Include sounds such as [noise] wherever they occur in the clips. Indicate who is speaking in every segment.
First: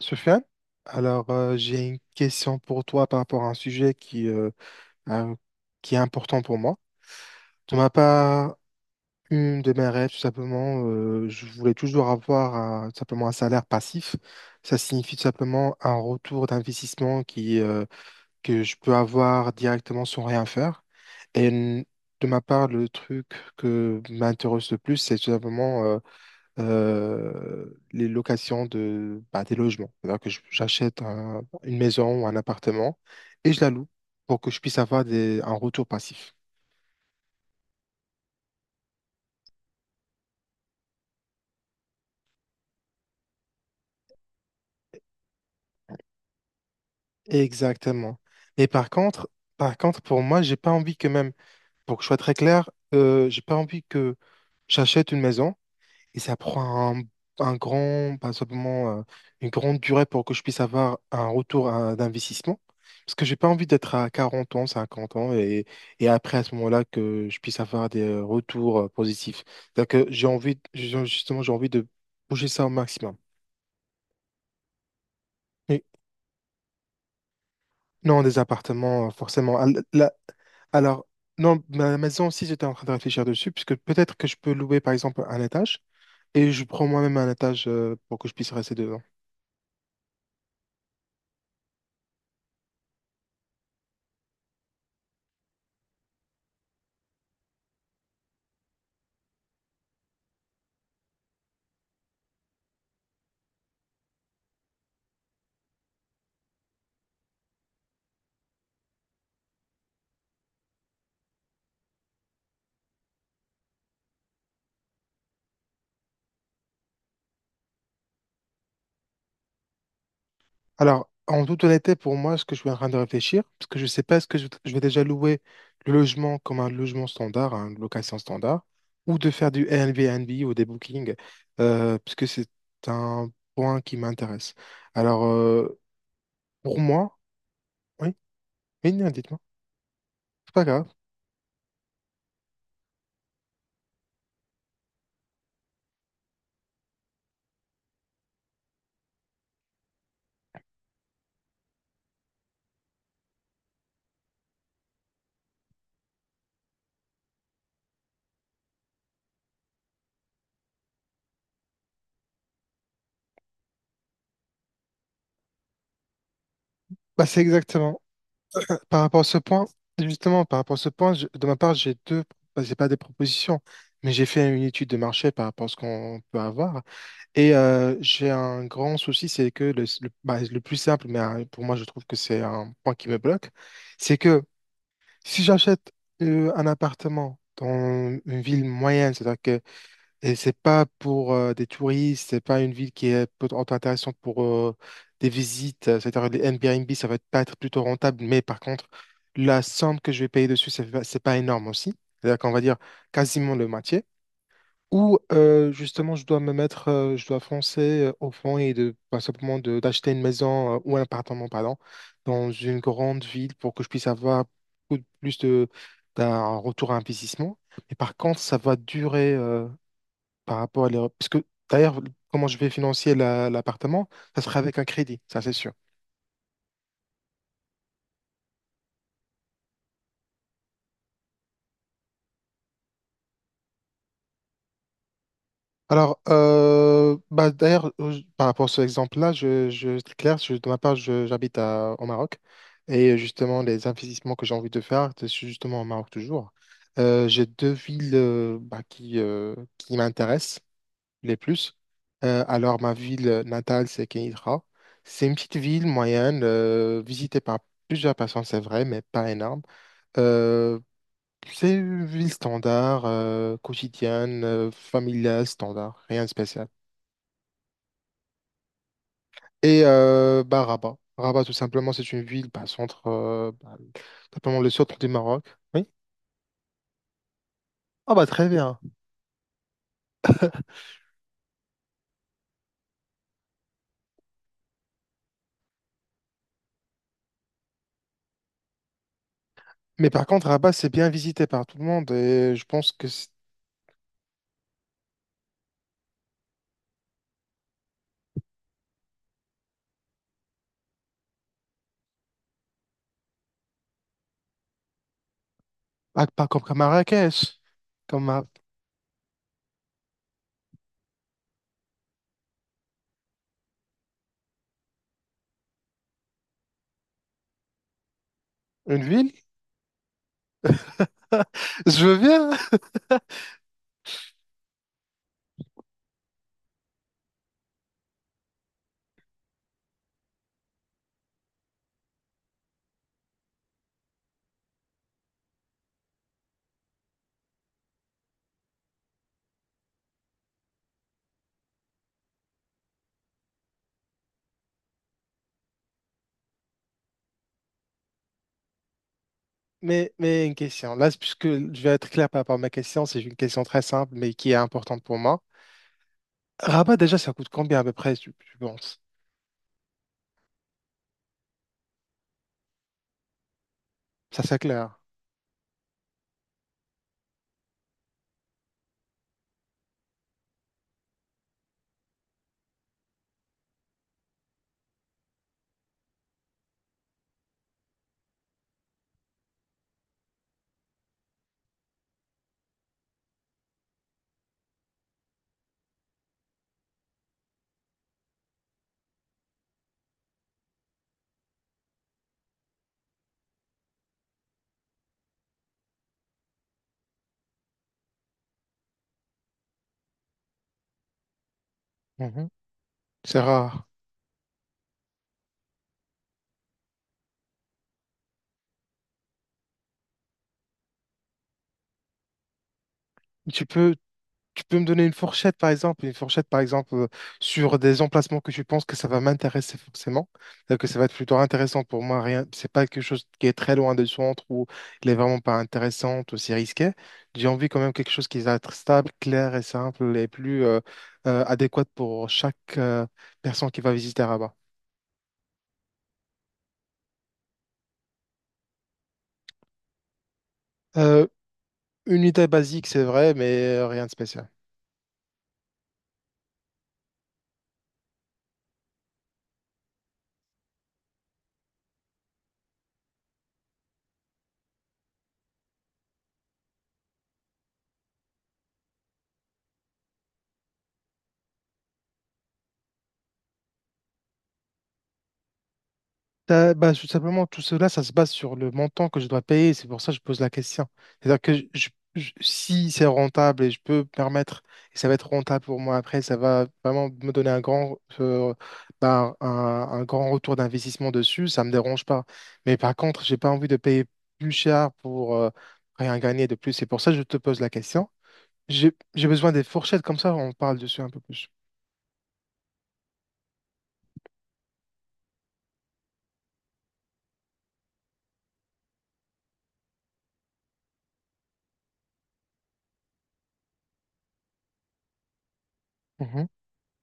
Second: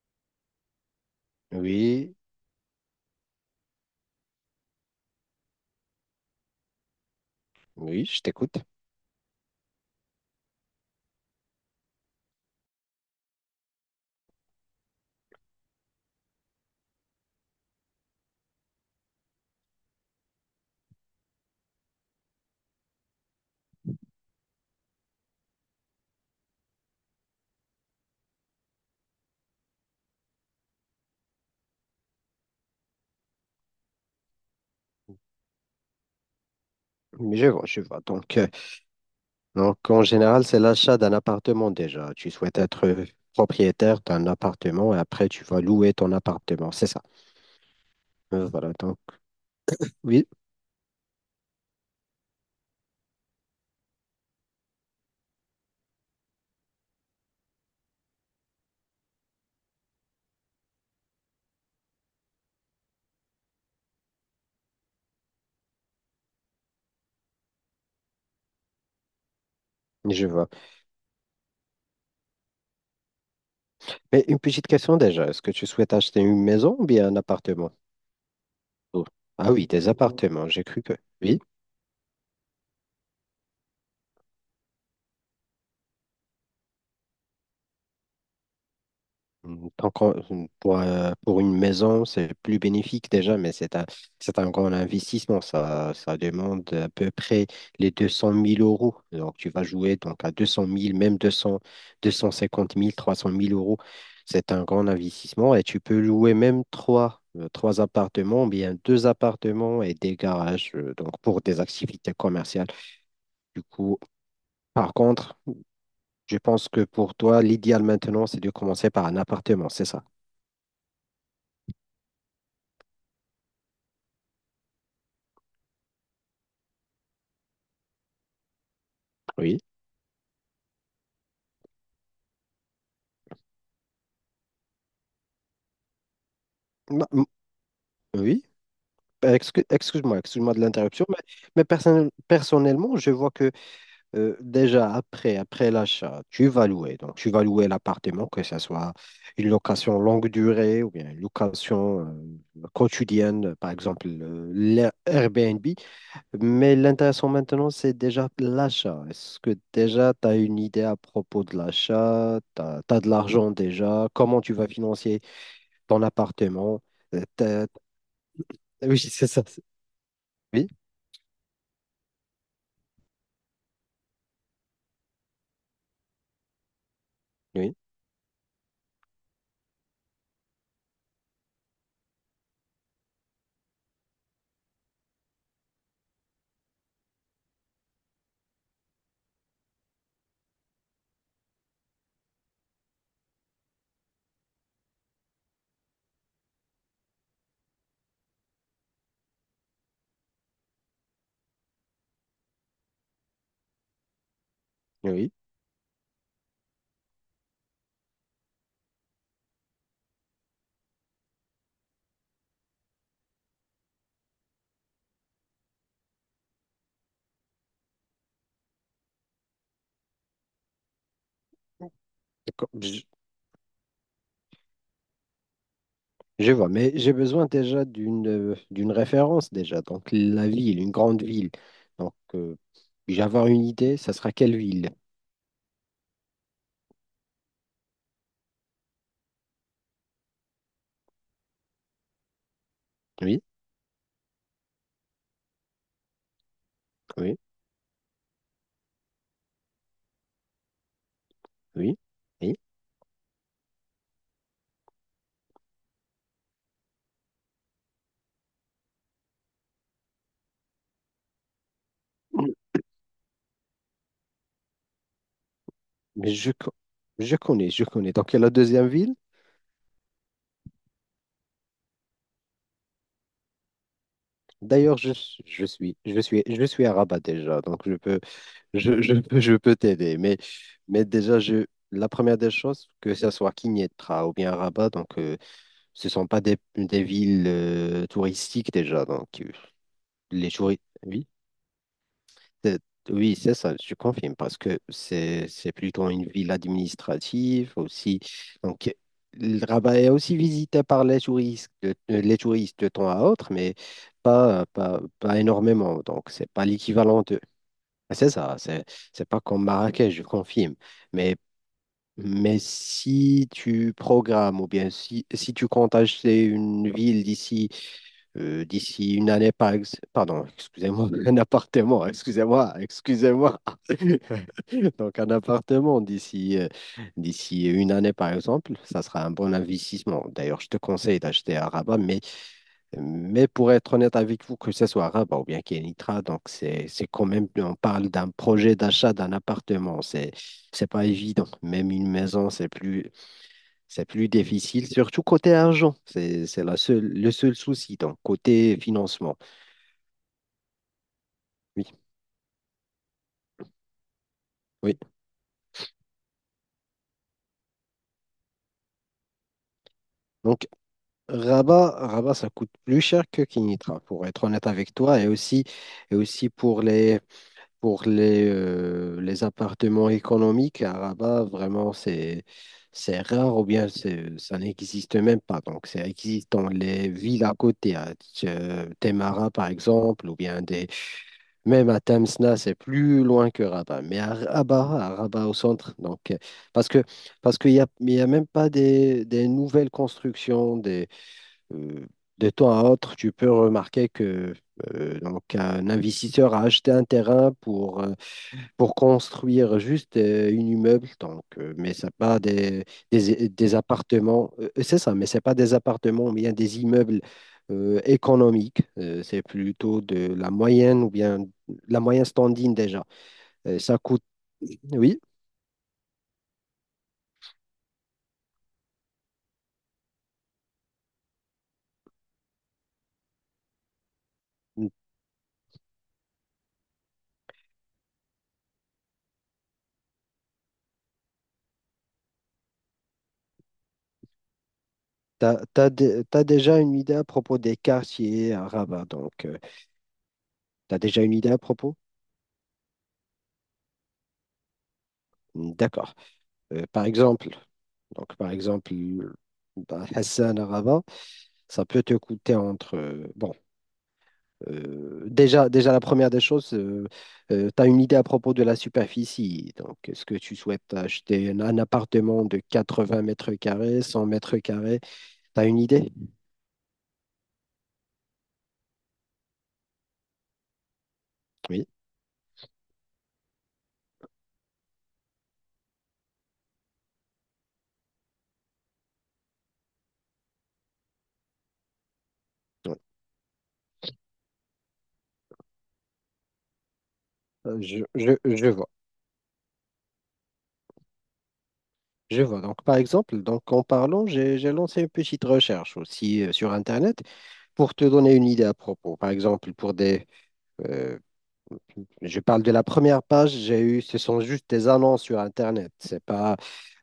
Speaker 1: Sofiane, alors j'ai une
Speaker 2: Oui,
Speaker 1: question pour toi par rapport à un sujet qui, un- qui est important pour moi. De ma
Speaker 2: oui, je
Speaker 1: part,
Speaker 2: t'écoute.
Speaker 1: une de mes rêves, tout simplement, je voulais toujours avoir tout simplement un salaire passif. Ça signifie tout simplement un retour d'investissement que je peux avoir directement sans rien faire. Et n- de ma part, le truc que m'intéresse le plus, c'est tout simplement euh, les locations de, bah, des logements. C'est-à-dire que j'achète une maison ou un appartement et je la loue pour que je puisse avoir des, un retour passif.
Speaker 2: Mais je vois, je vois. Donc, en général, c'est l'achat d'un appartement déjà. Tu souhaites être propriétaire d'un appartement et après, tu vas louer ton appartement. C'est ça.
Speaker 1: Exactement. Mais
Speaker 2: Voilà.
Speaker 1: par
Speaker 2: Donc,
Speaker 1: contre, par contre, pour
Speaker 2: oui,
Speaker 1: moi, j'ai pas envie que même, pour que je sois très clair, j'ai pas envie que j'achète une maison. Et ça prend un grand, pas simplement une grande durée pour que je puisse avoir un retour d'investissement. Parce que j'ai pas envie d'être à 40 ans, 50 ans, et après à ce moment-là que je puisse avoir des retours positifs. C'est que
Speaker 2: je vois.
Speaker 1: justement, j'ai envie de bouger ça au maximum.
Speaker 2: Mais une petite question déjà. Est-ce que tu
Speaker 1: Et
Speaker 2: souhaites acheter une maison ou bien un appartement?
Speaker 1: non, des
Speaker 2: Oh.
Speaker 1: appartements,
Speaker 2: Ah
Speaker 1: forcément. Ah,
Speaker 2: oui, des
Speaker 1: la-
Speaker 2: appartements. J'ai cru que.
Speaker 1: alors,
Speaker 2: Oui.
Speaker 1: non, ma maison aussi, j'étais en train de réfléchir dessus, puisque peut-être que je peux louer, par exemple, un étage, et je prends moi-même un étage pour que je puisse rester dedans.
Speaker 2: Pour une maison, c'est plus bénéfique déjà, mais c'est un grand investissement. Ça demande à peu près les deux cent mille euros. Donc, tu vas jouer donc à deux cent mille même deux cents, deux cent cinquante mille trois cent mille euros. C'est un grand investissement et tu peux louer même trois, trois appartements, bien deux appartements et des garages, donc pour des activités commerciales. Du coup, par contre, je pense que pour toi, l'idéal maintenant, c'est de commencer par un appartement, c'est ça?
Speaker 1: Alors, en toute honnêteté, pour moi, ce que je suis en train de réfléchir, parce que je ne sais pas, est-ce que je vais déjà louer le logement comme un logement standard, hein, une location standard, ou de faire
Speaker 2: Oui.
Speaker 1: du Airbnb ou des bookings, parce que c'est un point qui m'intéresse. Alors, pour
Speaker 2: Ma-
Speaker 1: moi,
Speaker 2: m-
Speaker 1: oui,
Speaker 2: oui.
Speaker 1: oui, non,
Speaker 2: Euh,
Speaker 1: dites-moi,
Speaker 2: excu- Excuse-moi,
Speaker 1: c'est
Speaker 2: excuse-moi de
Speaker 1: pas grave.
Speaker 2: l'interruption, mais, personnellement, je vois que déjà après l'achat, tu vas louer. Donc, tu vas louer l'appartement, que ce soit une location longue durée ou bien une location quotidienne, par exemple Airbnb. Mais l'intéressant maintenant, c'est déjà l'achat. Est-ce que déjà tu as une idée à propos de l'achat? Tu as de l'argent déjà? Comment tu vas financer ton appartement? Euh,
Speaker 1: Bah, c'est
Speaker 2: t'as-
Speaker 1: exactement,
Speaker 2: Oui, [laughs]
Speaker 1: par rapport à
Speaker 2: c'est
Speaker 1: ce
Speaker 2: ça.
Speaker 1: point, justement, par
Speaker 2: Oui,
Speaker 1: rapport à ce point, de ma part, j'ai deux, bah, c'est pas des propositions, mais j'ai fait une étude de marché par rapport à ce qu'on peut avoir.
Speaker 2: oui,
Speaker 1: J'ai un grand souci, c'est que le, bah, le plus simple, mais pour moi je trouve que c'est un point qui me bloque, c'est que si j'achète un appartement dans une ville moyenne, c'est-à-dire que et c'est pas pour des touristes, c'est pas une ville qui est intéressante pour des visites, c'est-à-dire les Airbnb, pas être plutôt rentable, mais par contre, la somme que je vais payer dessus, c'est pas énorme aussi. C'est-à-dire qu'on va dire quasiment le moitié. Ou
Speaker 2: oui.
Speaker 1: justement, je dois me mettre, je dois foncer au fond et de, pas simplement de, d'acheter une maison ou un appartement, pardon, dans une grande ville pour que je puisse avoir plus de, d'un retour à investissement. Mais par contre, ça va durer par rapport à l'Europe. Parce que d'ailleurs, comment je
Speaker 2: Co-
Speaker 1: vais
Speaker 2: Je,
Speaker 1: financer l'appartement, ça sera avec un crédit, ça c'est sûr.
Speaker 2: Je vois, mais j'ai besoin déjà d'une référence déjà. Donc la ville, une grande ville. Donc je vais avoir une idée, ça sera quelle ville?
Speaker 1: Alors, bah, d'ailleurs, par rapport à cet exemple-là, c'est clair, de ma part, j'habite au Maroc.
Speaker 2: Oui,
Speaker 1: Justement, les investissements que j'ai envie de faire, c'est justement au Maroc toujours.
Speaker 2: oui,
Speaker 1: J'ai deux villes bah, qui m'intéressent les plus.
Speaker 2: oui,
Speaker 1: Alors, ma ville natale, c'est Kenitra. C'est une petite ville moyenne, visitée par plusieurs personnes, c'est vrai, mais pas énorme. Euh, c'est une ville
Speaker 2: oui.
Speaker 1: standard, quotidienne, familiale, standard, rien de
Speaker 2: Mais
Speaker 1: spécial.
Speaker 2: je connais, je connais. Donc la deuxième ville.
Speaker 1: Bah, Rabat. Rabat, tout simplement, c'est une ville, bah, centre, bah, simplement le
Speaker 2: D'ailleurs,
Speaker 1: centre du
Speaker 2: je,
Speaker 1: Maroc.
Speaker 2: suis- je
Speaker 1: Oui.
Speaker 2: suis je suis je suis à Rabat déjà, donc je
Speaker 1: Ah
Speaker 2: peux
Speaker 1: bah très bien.
Speaker 2: je, je peux je peux t'aider. Mais déjà je la première des choses, que ce soit Kinetra ou bien Rabat, donc ce sont pas des villes touristiques déjà, donc.
Speaker 1: Mais par contre,
Speaker 2: Les jours,
Speaker 1: Rabat, c'est bien
Speaker 2: oui,
Speaker 1: visité par tout le monde et je
Speaker 2: c'est-
Speaker 1: pense que c'est
Speaker 2: oui, c'est ça, je confirme, parce que c'est plutôt une ville administrative aussi. Donc, le Rabat est aussi visité par les touristes, les touristes de temps à autre, mais pas, pas, pas énormément. Donc,
Speaker 1: pas
Speaker 2: c'est
Speaker 1: comme
Speaker 2: pas l'équivalent de.
Speaker 1: Marrakech,
Speaker 2: Ah,
Speaker 1: comme
Speaker 2: c'est
Speaker 1: Mar-
Speaker 2: ça, c'est pas comme Marrakech, je confirme. Mais, si tu programmes ou bien si, tu comptes acheter une ville
Speaker 1: une
Speaker 2: d'ici une
Speaker 1: ville.
Speaker 2: année, pardon, excusez-moi, [laughs] un
Speaker 1: [laughs]
Speaker 2: appartement,
Speaker 1: Je veux bien.
Speaker 2: excusez-moi, excusez-moi. [laughs] Donc, un appartement d'ici une année, par exemple, ça sera un bon investissement. D'ailleurs, je te conseille d'acheter à Rabat, mais, pour être honnête avec vous, que ce soit à Rabat ou bien Kenitra, donc c'est quand même, on parle d'un projet d'achat d'un appartement, c'est pas évident. Même une maison, c'est plus difficile, surtout côté argent. C'est la seule, le seul souci, donc côté financement.
Speaker 1: Mais une question, là, puisque je
Speaker 2: Oui,
Speaker 1: vais être clair par rapport à ma question, c'est une question très simple, mais qui est
Speaker 2: oui.
Speaker 1: importante pour moi. Rabat, déjà, ça coûte combien à peu près, tu penses?
Speaker 2: Donc, Rabat, ça coûte plus cher que Kinitra, pour
Speaker 1: Ça,
Speaker 2: être
Speaker 1: c'est
Speaker 2: honnête avec
Speaker 1: clair.
Speaker 2: toi, et aussi, pour les, les appartements économiques. À Rabat, vraiment, c'est rare ou bien ça n'existe même pas. Donc, ça existe dans les villes à côté, à Témara, par exemple, ou bien même à Tamsna, c'est plus loin que Rabat. Mais à Rabat, au centre, donc, parce que, parce qu'il n'y a, il y a même pas des, nouvelles constructions. Des, euh, de temps à autre, tu peux remarquer que donc, un investisseur a acheté un terrain pour construire juste une immeuble, donc, mais c'est pas
Speaker 1: Mhm. C'est
Speaker 2: des
Speaker 1: rare.
Speaker 2: appartements, c'est ça, mais c'est pas des appartements, mais bien des immeubles économiques. C'est plutôt de la moyenne ou bien la moyenne standing déjà.
Speaker 1: Tu
Speaker 2: Euh,
Speaker 1: peux,
Speaker 2: ça coûte,
Speaker 1: Tu peux me donner une
Speaker 2: oui,
Speaker 1: fourchette, par exemple, une fourchette, par exemple, sur des emplacements que tu penses que ça va m'intéresser forcément, que ça va être plutôt intéressant pour moi. Rien, c'est pas quelque chose qui est très loin du centre ou il est vraiment pas intéressant ou c'est risqué. J'ai envie quand même quelque chose qui va être stable, clair et simple et plus adéquat pour chaque personne qui va visiter Rabat.
Speaker 2: t'as déjà une idée à propos des quartiers à Rabat, donc. Tu as déjà
Speaker 1: Euh,
Speaker 2: une idée à propos?
Speaker 1: Une unité basique, c'est vrai, mais rien de spécial.
Speaker 2: D'accord. Euh, par exemple, par exemple, bah, Hassan Arava, ça peut te coûter entre. Bon, déjà, la première des choses, tu as une idée à propos de la superficie. Donc, est-ce que tu souhaites acheter un appartement de 80 mètres carrés, 100 mètres carrés? Tu as une idée?
Speaker 1: Bah, tout simplement, tout cela, ça se base sur le montant que je dois payer. C'est pour ça que je pose la question. C'est-à-dire que
Speaker 2: Oui.
Speaker 1: si c'est rentable et je peux me permettre, et ça va être rentable pour moi après, ça va vraiment me donner un grand, bah, un grand retour d'investissement dessus, ça me dérange pas. Mais par
Speaker 2: Oui.
Speaker 1: contre, j'ai pas envie de payer plus cher pour rien gagner de plus. C'est pour ça que je te pose la question.
Speaker 2: Je vois.
Speaker 1: J'ai besoin des fourchettes, comme ça on parle dessus un peu plus.
Speaker 2: Je vois. Donc, par exemple, donc, en parlant, j'ai lancé une petite recherche aussi sur Internet pour te donner une idée à propos, par exemple, pour euh, je parle de la première page, j'ai eu, ce sont juste des annonces sur Internet. C'est
Speaker 1: Mhm.
Speaker 2: pas,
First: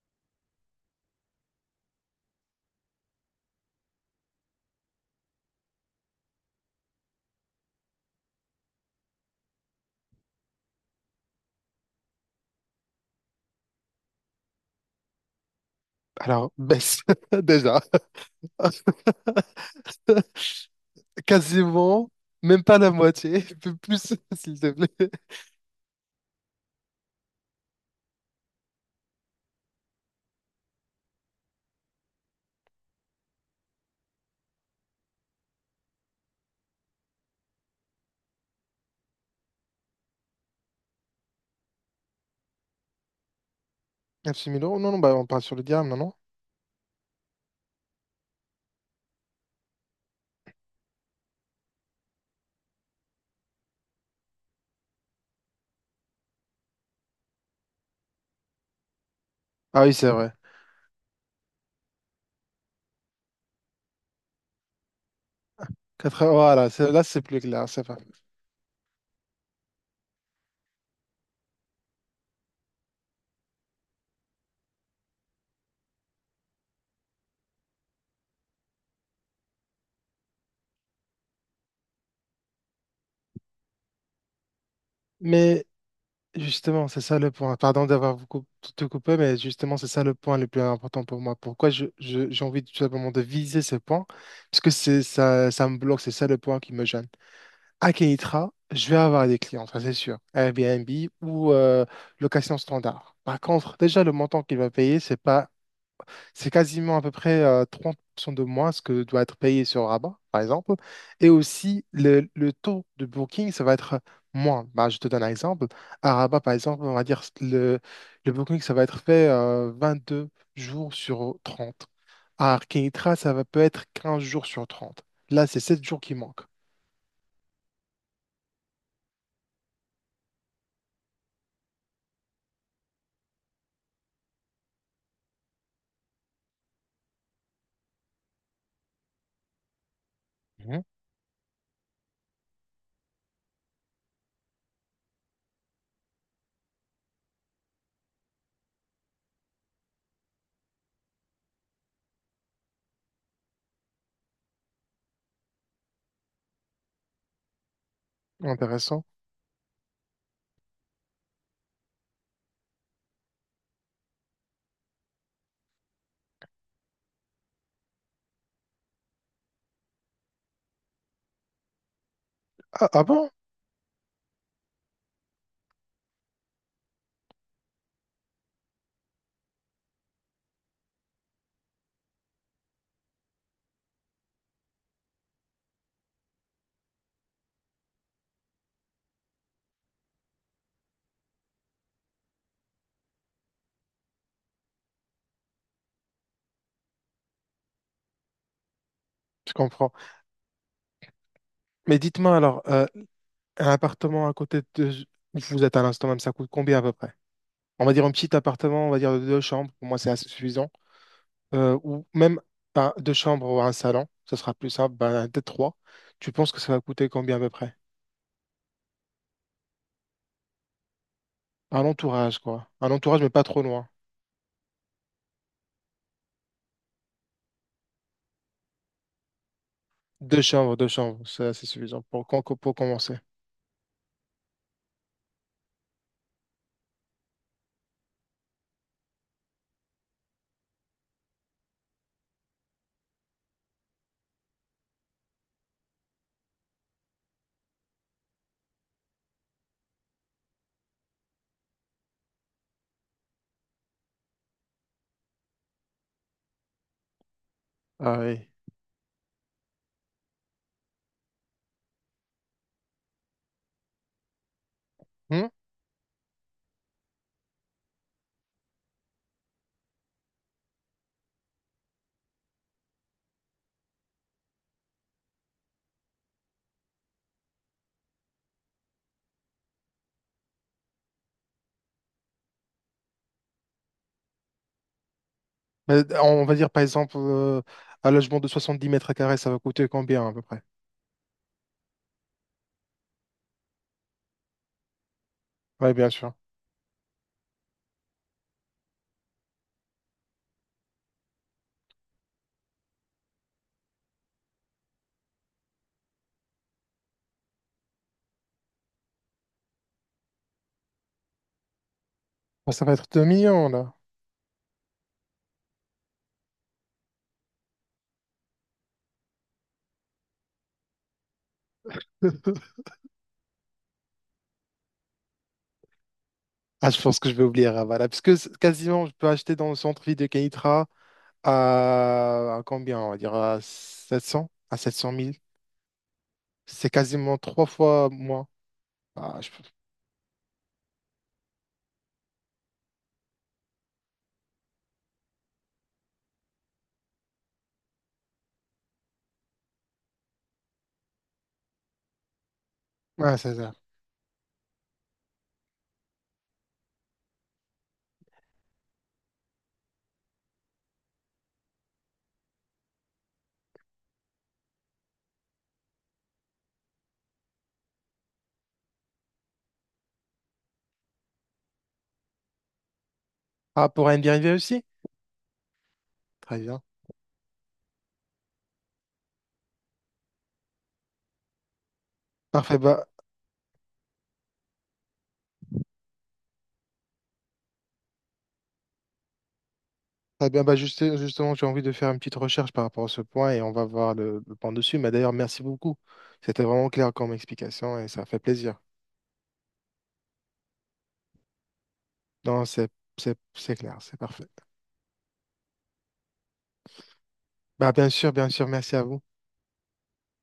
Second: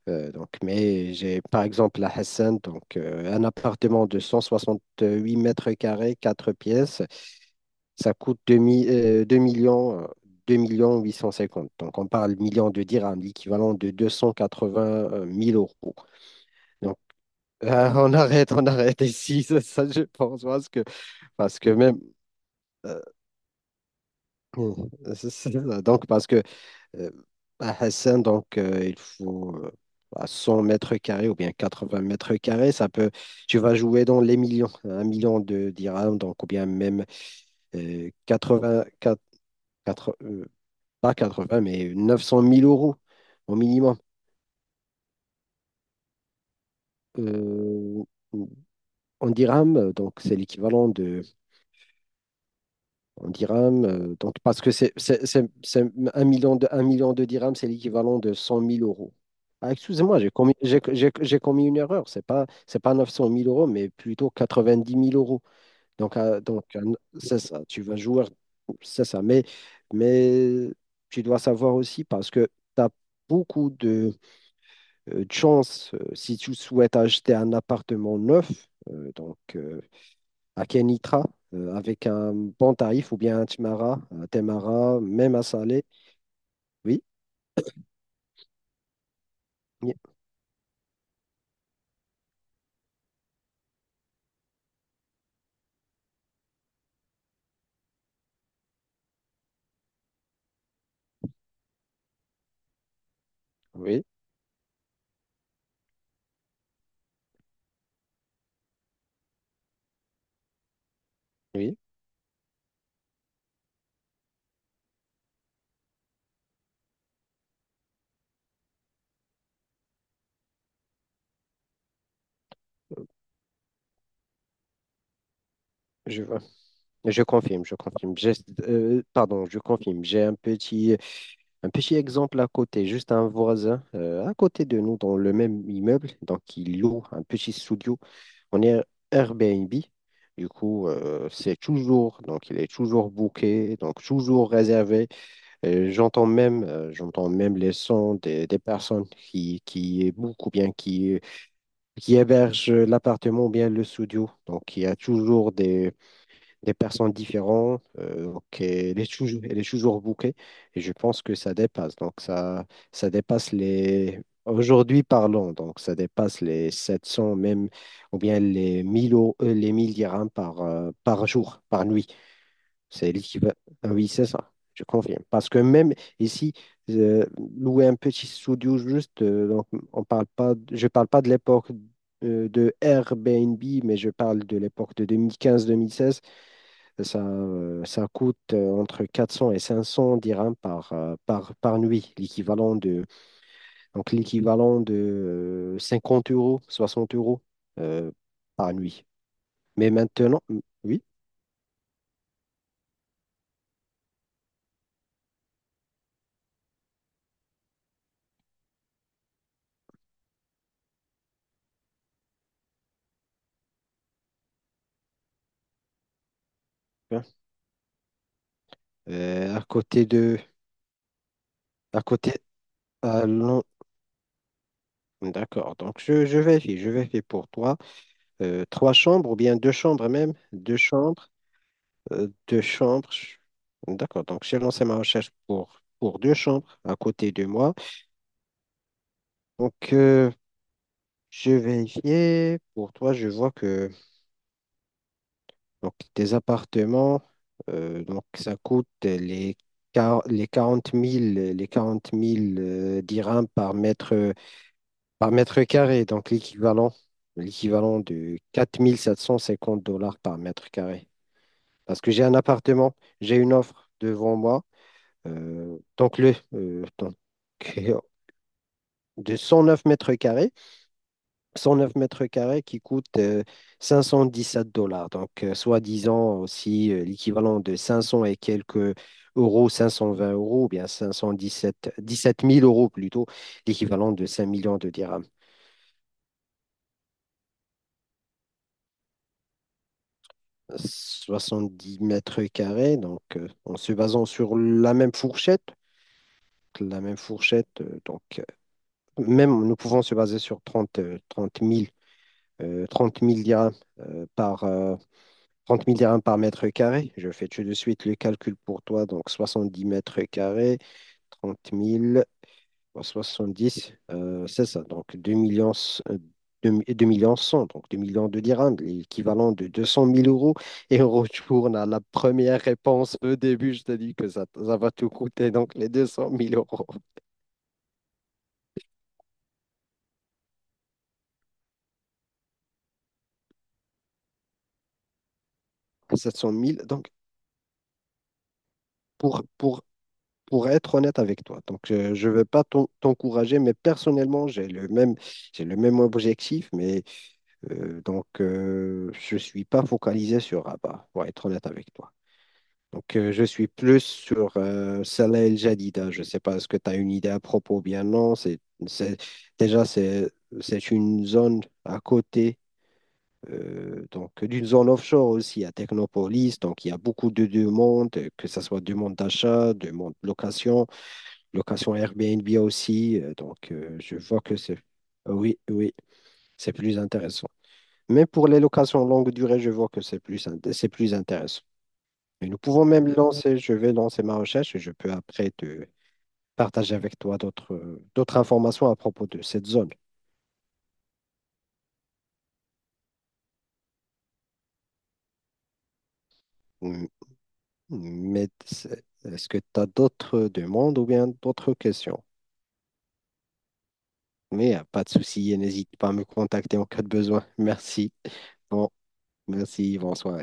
Speaker 2: donc, mais j'ai par exemple à Hassan, donc un appartement de 168 mètres carrés, 4 pièces, ça coûte 2 millions. 2 millions 850. Donc, on parle millions de dirhams, l'équivalent de deux cent quatre-vingt mille euros.
Speaker 1: Alors,
Speaker 2: Donc,
Speaker 1: baisse, [laughs] déjà.
Speaker 2: [laughs] on arrête, ici, [laughs] ça, je
Speaker 1: [laughs]
Speaker 2: pense, parce que, même,
Speaker 1: Quasiment, même pas la
Speaker 2: euh,
Speaker 1: moitié, [laughs] un peu plus, [laughs] s'il te
Speaker 2: Mm.
Speaker 1: plaît.
Speaker 2: C'est ça. Donc, parce que euh, à Hassan, donc, il faut bah, 100 mètres carrés ou bien 80 mètres carrés, tu vas jouer dans les millions, un million de dirhams, donc, ou bien même 80, quatre- euh, pas 80, mais 900 000 euros au minimum.
Speaker 1: 9 000 euros? Non, non, bah, on parle sur le dirham, non, non?
Speaker 2: Euh, en dirhams, donc, c'est l'équivalent de. En dirhams. Donc, parce que c'est un million de dirhams, c'est l'équivalent de cent mille euros. Ah,
Speaker 1: Ah oui, c'est
Speaker 2: excusez-moi,
Speaker 1: vrai.
Speaker 2: j'ai commis une erreur. C'est pas neuf cent mille euros, mais plutôt quatre-vingt-dix mille euros. Donc,
Speaker 1: 4.
Speaker 2: euh, donc
Speaker 1: Voilà,
Speaker 2: un-
Speaker 1: là, c'est plus
Speaker 2: c'est ça.
Speaker 1: clair,
Speaker 2: Tu
Speaker 1: c'est
Speaker 2: vas
Speaker 1: vrai.
Speaker 2: jouer, c'est ça. Mais, mais tu dois savoir aussi parce que tu as beaucoup de chances si tu souhaites acheter un appartement neuf. Donc, à Kenitra avec un bon tarif ou bien à Timara, à Temara, même à
Speaker 1: Mais
Speaker 2: Salé.
Speaker 1: justement, c'est
Speaker 2: Oui,
Speaker 1: ça le point. Pardon d'avoir te coupé, mais justement, c'est
Speaker 2: oui,
Speaker 1: ça le point le plus important pour moi. Pourquoi j'ai envie tout simplement de viser ce point? Parce que c'est ça, ça me bloque, c'est ça le point qui me gêne. À Kenitra, je vais avoir des clients, ça c'est sûr. Airbnb ou location standard. Par contre, déjà,
Speaker 2: oui,
Speaker 1: le montant qu'il va payer, c'est pas c'est quasiment à peu près 30% de moins ce que doit être payé sur Rabat, par exemple. Et
Speaker 2: oui,
Speaker 1: aussi, le taux de booking, ça va être moins. Bah, je te donne un exemple. À Rabat, par exemple, on va dire le booking, ça va être fait 22 jours sur 30. À Arkinitra, ça va peut être 15 jours sur 30. Là, c'est 7 jours qui
Speaker 2: je vois.
Speaker 1: manquent.
Speaker 2: Je confirme, je confirme. Pardon, je confirme. J'ai un petit exemple à côté, juste un voisin à côté de nous dans le même immeuble. Donc, il loue un petit studio. On est Airbnb. Du
Speaker 1: Mhm.
Speaker 2: coup, c'est toujours, donc il est toujours booké, donc toujours réservé. J'entends même les sons des personnes qui bookent ou bien qui hébergent l'appartement ou bien le studio. Donc, il y a toujours des personnes différentes. Donc,
Speaker 1: Intéressant.
Speaker 2: elle est toujours bookée. Et je pense que ça dépasse. Donc, ça dépasse les. Aujourd'hui, parlons. Donc, ça dépasse les 700 même ou bien les 1000 dirhams par, par jour, par nuit.
Speaker 1: Ah, ah
Speaker 2: C'est
Speaker 1: bon?
Speaker 2: l'équivalent. Ah oui, c'est ça. Je confirme. Parce que même ici, euh, louer un petit studio juste, donc on parle pas, de- je parle pas de l'époque de Airbnb, mais je parle de l'époque de 2015-2016. Ça, ça coûte entre 400 et 500 dirhams par, par, par nuit, l'équivalent de, donc l'équivalent de 50 euros, 60 euros euh, par nuit.
Speaker 1: Je
Speaker 2: Mais
Speaker 1: comprends.
Speaker 2: maintenant, oui,
Speaker 1: Mais dites-moi alors, un appartement à côté de où vous êtes à l'instant même, ça coûte combien à peu près? On va dire un petit appartement, on va dire de deux chambres, pour moi c'est assez suffisant. Ou même deux chambres ou un salon, ça sera plus simple, ben, peut-être trois. Tu penses que ça va coûter
Speaker 2: bien.
Speaker 1: combien à peu près?
Speaker 2: À côté de,
Speaker 1: Un
Speaker 2: à côté,
Speaker 1: entourage, quoi. Un entourage,
Speaker 2: à
Speaker 1: mais pas trop
Speaker 2: l'en-
Speaker 1: loin.
Speaker 2: D'accord. Donc, je vérifie pour toi. Trois chambres ou bien deux chambres même. Deux
Speaker 1: Deux chambres,
Speaker 2: chambres.
Speaker 1: c'est assez suffisant pour,
Speaker 2: Deux
Speaker 1: pour
Speaker 2: chambres.
Speaker 1: commencer.
Speaker 2: D'accord. Donc, j'ai lancé ma recherche pour deux chambres à côté de moi. Donc, je vérifiais. Pour toi, je vois que donc, tes appartements, donc, ça coûte les quarante mille dirhams par mètre carré. Donc, l'équivalent
Speaker 1: Ah
Speaker 2: de
Speaker 1: oui.
Speaker 2: quatre mille sept cent cinquante dollars par mètre carré. Parce que j'ai un appartement, j'ai une offre devant moi.
Speaker 1: Hmm.
Speaker 2: Donc, donc, [laughs] de 109 mètres carrés, qui coûte sept dollars. Donc, soi-disant aussi l'équivalent de 500 et quelques euros, 520 euros, ou bien dix sept mille euros plutôt, l'équivalent de 5 millions de dirhams.
Speaker 1: Mais on va dire par exemple un logement de 70 mètres carrés, ça va coûter combien à peu près?
Speaker 2: 70 mètres carrés, donc en se basant sur la même fourchette,
Speaker 1: Oui, bien sûr.
Speaker 2: donc même nous pouvons se baser sur 30 30 000 dirhams euh, par, euh, 30 000 dirhams par mètre carré. Je fais tout de suite le calcul pour toi. Donc 70 mètres carrés, 30 000
Speaker 1: Bon, ça va
Speaker 2: fois
Speaker 1: être 2 millions là.
Speaker 2: 70, c'est ça. Donc 2 millions, euh, 2, 2 millions 100, donc 2 millions de dirhams, l'équivalent de 200 000 euros. Et on retourne à la première
Speaker 1: [laughs]
Speaker 2: réponse au début. Je t'ai dit que ça va tout coûter, donc les 200 000 euros,
Speaker 1: Ah, je pense que je vais oublier Ravala, parce que quasiment je peux acheter dans le centre-ville de Kenitra à combien, on va dire, à 700 à 700 000.
Speaker 2: 700 000.
Speaker 1: C'est
Speaker 2: Donc
Speaker 1: quasiment trois fois moins. Ah,
Speaker 2: pour,
Speaker 1: je,
Speaker 2: pour pour être honnête avec toi. Donc, je ne veux pas t'encourager, mais personnellement, j'ai le même objectif, mais donc, je ne suis pas focalisé sur Rabat, pour être honnête avec toi. Donc,
Speaker 1: ouais,
Speaker 2: je
Speaker 1: c'est
Speaker 2: suis
Speaker 1: ça.
Speaker 2: plus sur Salah El Jadida. Je ne sais pas, est-ce que tu as une idée à propos ou bien non. C'est- déjà, c'est une zone à côté. Donc, d'une zone offshore aussi à Technopolis. Donc, il y a beaucoup de demandes, que ce soit demande d'achat, demande de location. Location Airbnb aussi. Donc,
Speaker 1: Ah, pour
Speaker 2: je
Speaker 1: un
Speaker 2: vois
Speaker 1: dérivé
Speaker 2: que c'est.
Speaker 1: aussi?
Speaker 2: Oui, oui,
Speaker 1: Très
Speaker 2: c'est
Speaker 1: bien.
Speaker 2: plus intéressant. Même pour les locations longue durée, je vois que c'est plus intéressant. Et nous
Speaker 1: Parfait,
Speaker 2: pouvons
Speaker 1: bah,
Speaker 2: même lancer, je vais lancer ma recherche et je peux après te partager avec toi d'autres d'autres informations à propos de cette zone.
Speaker 1: très bien, bah, justement, j'ai envie de faire une petite recherche par rapport à ce point et on va voir le point dessus. Mais d'ailleurs, merci beaucoup. C'était vraiment
Speaker 2: M-
Speaker 1: clair comme explication et ça fait
Speaker 2: Mais
Speaker 1: plaisir.
Speaker 2: est-ce que tu as d'autres demandes ou bien d'autres questions?
Speaker 1: Non, c'est clair, c'est parfait.
Speaker 2: Mais pas de souci, et n'hésite pas à me contacter en cas de besoin.
Speaker 1: Bah,
Speaker 2: Merci.
Speaker 1: bien sûr,
Speaker 2: Bon,
Speaker 1: merci à vous.
Speaker 2: merci, bonsoir.